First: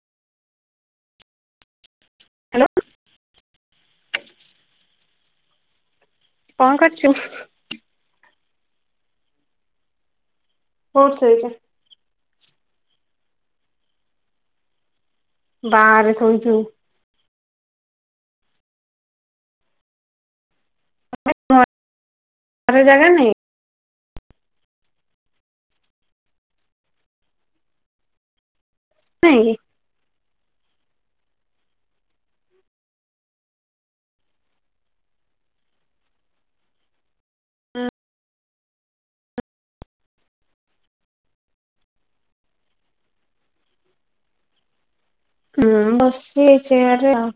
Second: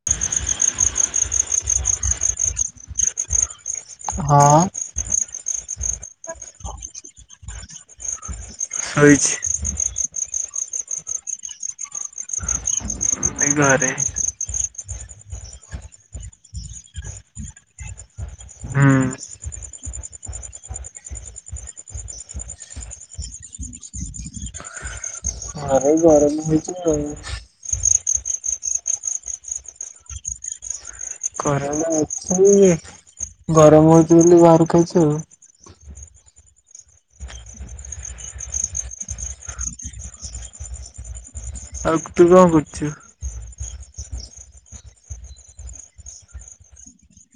[inaudible] Hello. ହଁ। କଣ କରୁଚୁ? ଶୋଇଚି। କୋଉଠି ଶୋଇଚ? ଏଇ ଘରେ। ବାହାରେ ଶୋଇଚୁ। ହୁଁ। ଘରେ ଜାଗା ନାହିଁ? ଘରେ ଗରମ ହୋଉଚି ଆଉ। ନାଇଁଁ କି? ଘରେ ମୁଁ ଅଛି ଗରମ ହଉଚି ବୋଲି ବାହାରକୁ ଆଇଚି ଆଉ। ହୁଁ। ଆଉ ତୁ କଣ କରୁଚୁ? ମୁଁ ବସିଚି ଏଇ ଚିୟାର ରେ ଆଉ।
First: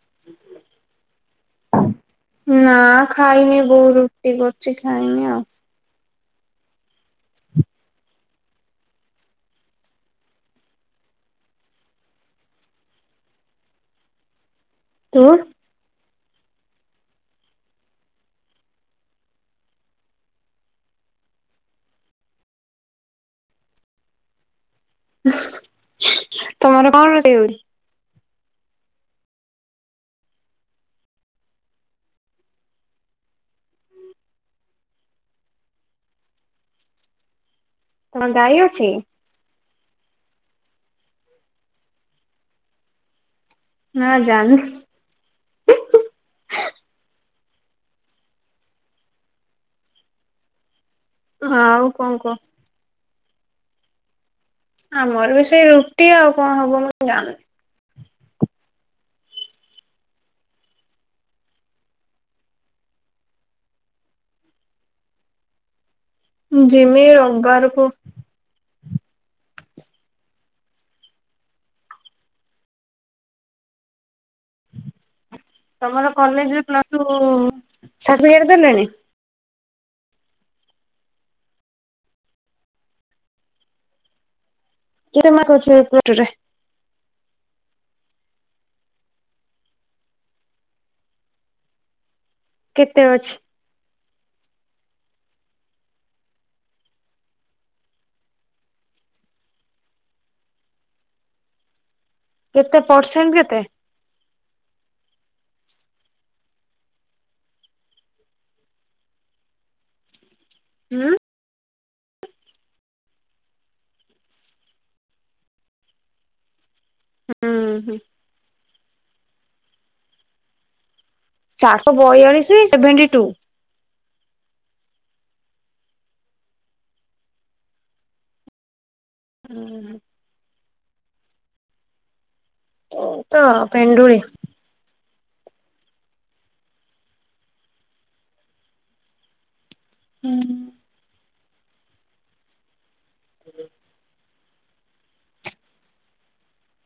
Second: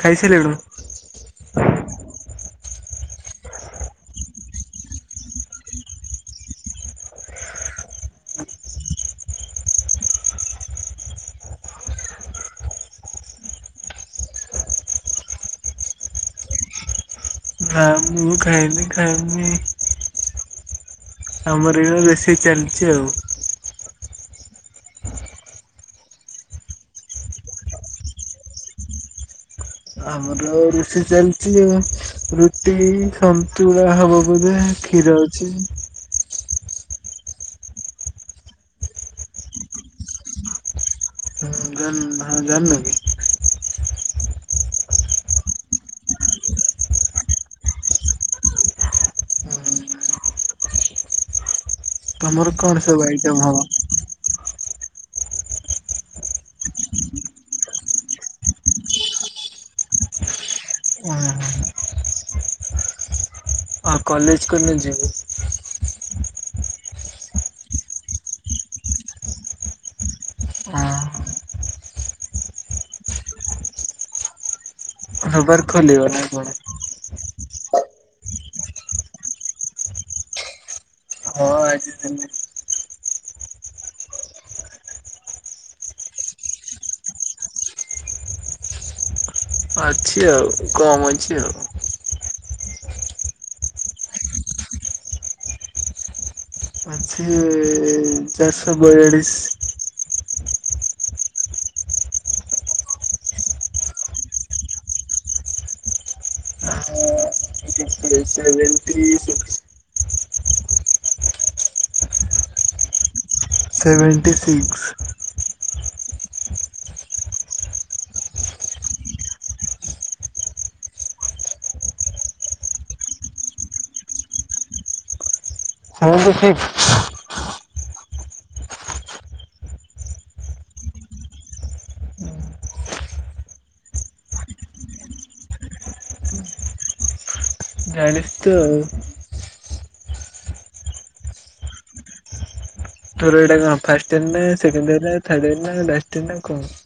ହୁଁ ଖାଇସାଇଲୁଣୁ? ନା ଖାଇନି ବୋଉ ରୁଟି କରୁଚି ଖାଇମି ଆଉ। ତୁ? ନା ମୁଁ ମୁଁ ଖାଇନି ଖାଇମି। ଆମର ଏଇରା ବେଶୀ ଚାଲିଚି ଆଉ। ତମର କଣ ରୋଷେଇ ହଉଚି? ଆମର ରୋଷେଇ ଚାଲଚି ଆଉ। ରୁଟି ସନ୍ତୁଳା ହବ ବୋଧେ କ୍ଷୀର ଅଛି। କଣ ଗାଈ ଅଛି? ଜାନ୍ ହଁ ଜାନୁକି। ନା ଜାନି। ହଁ ଆଉ କଣ କହ ତମର କଣ ସବୁ ଆଇଟମ୍ ହବ? ଆମର ବି ସେଇ ରୁଟି ଆଉ କଣ ହବ ମୁଁ ଜାଣିନି। ଓହୋ। ଆଉ କଲେଜ କଉଦିନ ଯିବୁ? ଜିମି ରବିବାର କୁ। ଯିବୁ? ରବବାର ତମର କଲେଜରେ ପ୍ଲସ୍ ଟୁ ସାଠିପିକେଟ୍ ଦେଲେଣି? [unintelligible] କେତେ ମାର୍କ ଅଛି ପ୍ଲସ୍ ଟୁ ରେ? ଅଛି ଆଉ କମ୍ ଅଛି ଆଉ। କେତେ ଅଛି? ଆଛି ଚାରିଶହ ବୟାଳିଶ। କେତେ ପରସେଣ୍ଟ କେତେ? [unintelligible] Seventy six. ହୁଁ? Seventy six. ହୁଁ ହୁଁ। ଚାରିଶ ବୟାଳିଶ ସେଭେଣ୍ଟି ଟୁ। Seventy six. ହୁଁ। ତୋ ପେଣ୍ଡୁଳି। ଜାଣି ତୁ ଆଉ। ହୁଁ। ତୋର ଏଇଟା କଣ ଫାର୍ଷ୍ଟ ଇଅର ନା ସେକେଣ୍ଡ ଇଅର ନା ଥାର୍ଡ ଇଅର ନା ଲାଷ୍ଟ ଇଅର ନା କଣ?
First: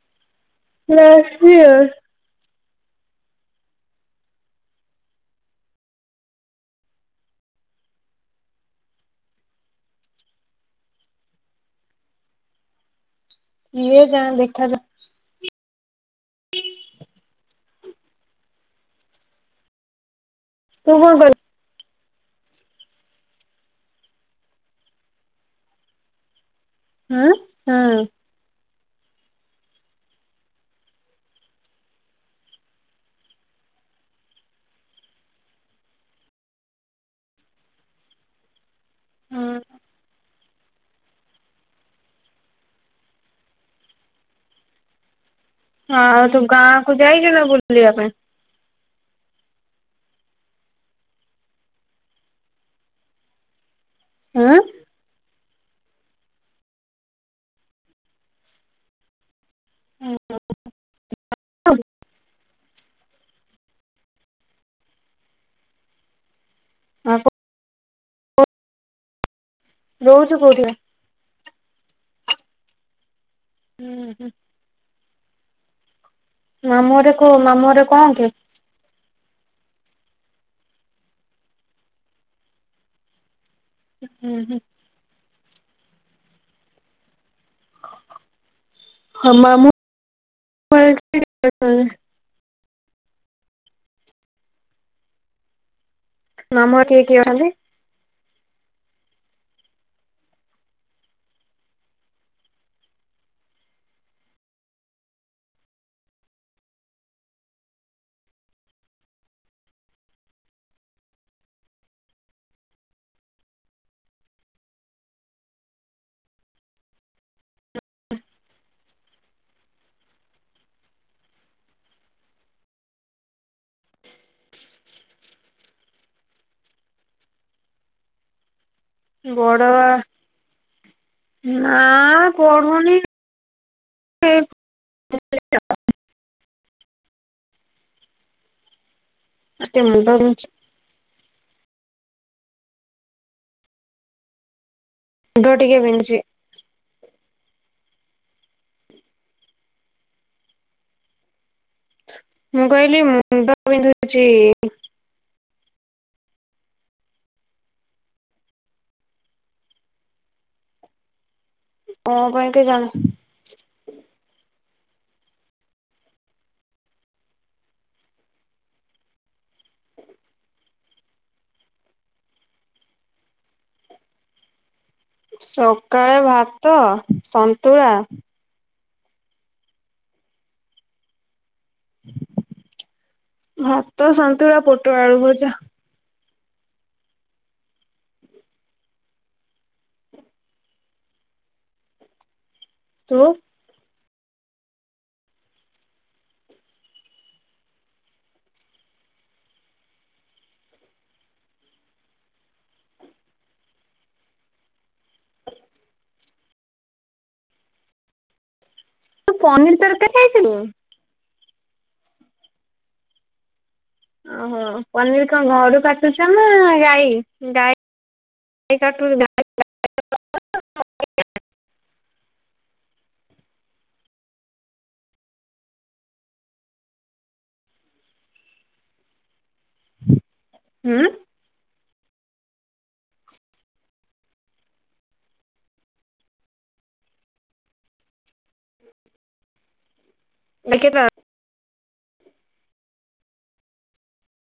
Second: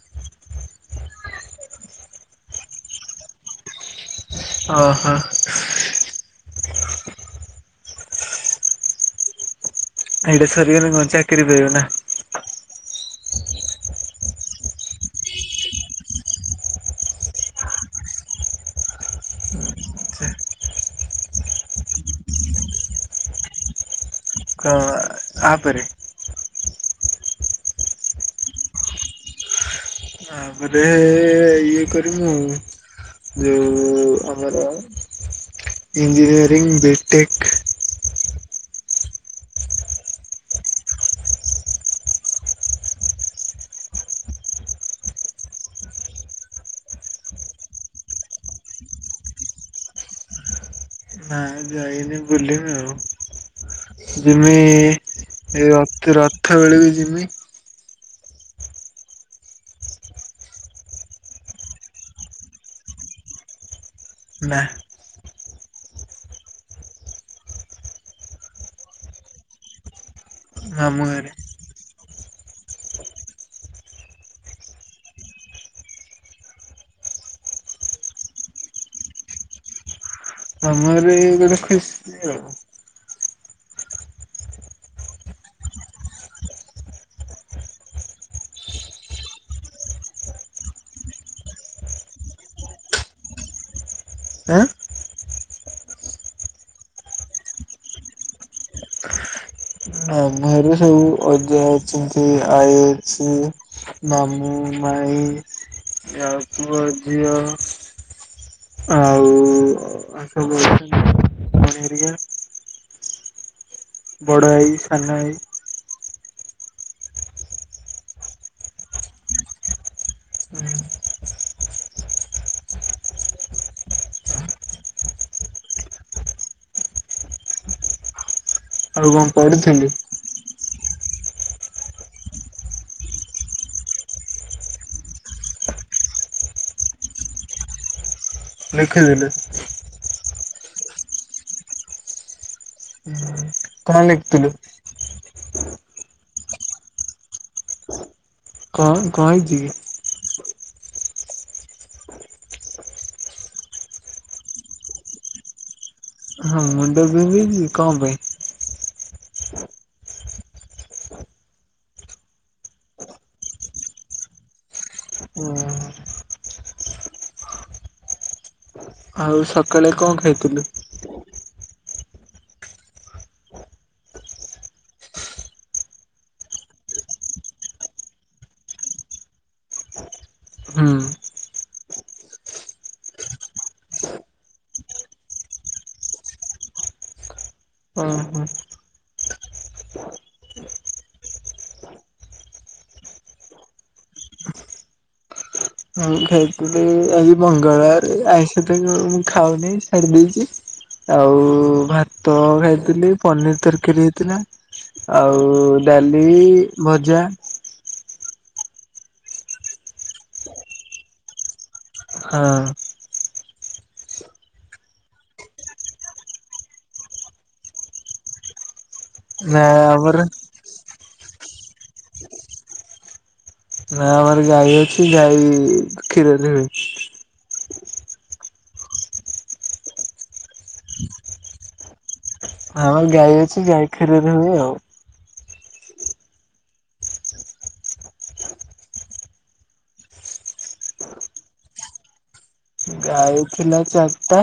Last year. ଅ ହ। ଏଇଟା ସରିଗଲେ କଣ ଚାକିରି ପାଇବ ନା। କିଏ ଜାଣ ଦେଖାଯାଉ। [inaudible] ତୁ ଫୋନ୍ କର। କ ଆ। ଆ ପରେ। ହୁଁ। ହୁଁ। ଆ ପରେ ଇଏ କରିବୁ ମୁଁ ଆଉ। ଯଉ। ଆମର ଇଞ୍ଜିନିୟରିଂ ବିଟେକ୍। ହୁଁ ଆଉ ତୁ ଗାଁ କୁ ଯାଇଚୁନା ବୁଲି ଯିବା ପାଇଁ। ନା ଯାଇ। ଯାଆ ବୁଲିବା ଆଉ। ଯିମି ହୁଁ ଏ ରଥ ରଥ ବେଳକୁ ଯିମି। ହୁଁ ହୁଁ [inaudible] ନାଁ। ରହୁଚି କୋଉଠି ଭା ମାମୁଁ ଘରେ। ହୁଁ ହୁଁ। ମାମୁଁ ଘରେ କ ମାମୁଁ ଘରେ କଣ କି। ମାମୁଁ ଘରେ ଏ ଗୋଟେ ଖୁସି ଆଉ। ହୁଁ ହୁଁ ହୁଁ। ହଁ ମାମୁଁ। ମାମୁଁ ଘରେ ମାମୁଁ ଘରେ କିଏ କିଏ ରହନ୍ତି? ମାମୁଁ ଘରେ ସବୁ ଅଜା। ଅଛନ୍ତି ଆଈ ଅଛି ମାମୁଁ ମାଇଁ। ଆଉ ତୁ ଅ ଅ ଝିଅ। ଆଉ। ଆଉ ସବୁ [unintelligible] ଭଉଣି ହେରିକା। ବଡ଼ ଆଈ ସାନ ଆଈ। ଆଉ କଣ ବଡ ପଢୁଥିଲୁ ବା ନା ପଢୁନି ଏମ ଲେଖିଦେଲେ। ଟିକେ ମୁଣ୍ଡ ବିନ୍ଧୁଛି। [unintelligible] କଣ ଲେଖିଥିଲୁ? ମୁଣ୍ଡ ଟିକେ ବିନ୍ଧୁଛି। କଣ କଇଁଚି? ମୁଁ କହିଲି ମୁଣ୍ଡ ବିନ୍ଧୁଛି। ହଁ ମୁଣ୍ଡ ବିନ୍ଧୁଛି କଣ ପାଇଁ? କଣ ପାଇଁ କେଜାଣି। [unintelligible] ଆଉ ସକାଳେ କଣ ଖାଇଥିଲୁ? ସକାଳେ ଭାତ ସନ୍ତୁଳା ହୁଁ ଭାତ, ସନ୍ତୁଳା, ପୋଟଳ ଆଳୁ ଭଜା। ହଁ ହଁ ତୁ? ମୁଁ ଖାଇଥିଲି ଆଜି ମଙ୍ଗଳବାର ଆଇଁଷ କୁ ମୁ ଖାଉନି ଛାଡି ଦେଇଛି। ଆଉ ଭାତ ଖାଇଥିଲି ପନିର ତରକାରୀ ହେଇଥିଲା। ଆଉ ଡାଲି ଭଜା। ତୁ ପନିର ତରକାରୀ ଖାଇଥିଲୁ। ହଁ। ଓହୋ ପନିର କଣ ଘଡୁ କାଟୁଛ ନା ଗାଈ ଗାଈ [unintelligible] ନା ଆମର ନା ଆମର ଗାଈ ଅଛି ଗାଈ କ୍ଷୀର ଦଉଛି। ହୁଁ। ଆମ ଗାଈ ଅଛି ଗାଈ କ୍ଷୀର ଦଉନି ଆଉ। ମିଲ୍କ ଅପା। ଗାଈ ଥିଲା ଚାରିଟା।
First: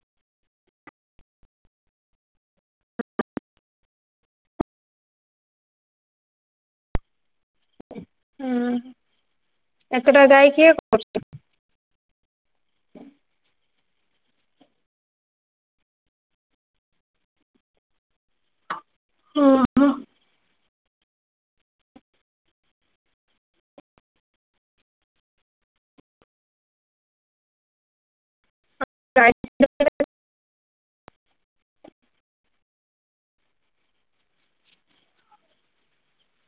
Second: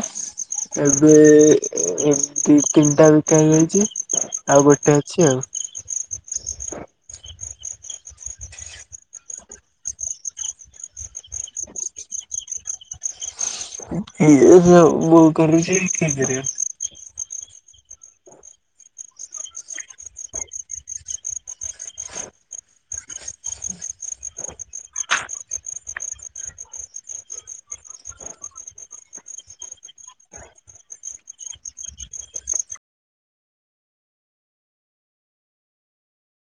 ଏବେ ଏ ଦି ତିନିଟା ବିକା ହେଇଯାଇଛି ଆଉ ଗୋଟେ ଅଛି ଆଉ। ହୁଁ ଏତେଟା ଗାଈ କିଏ କରୁଛି। ଇଏ ସବୁ ବୋଉ କରୁଛି କିଏ କରିବ। ଓହୋ। [unintelligible]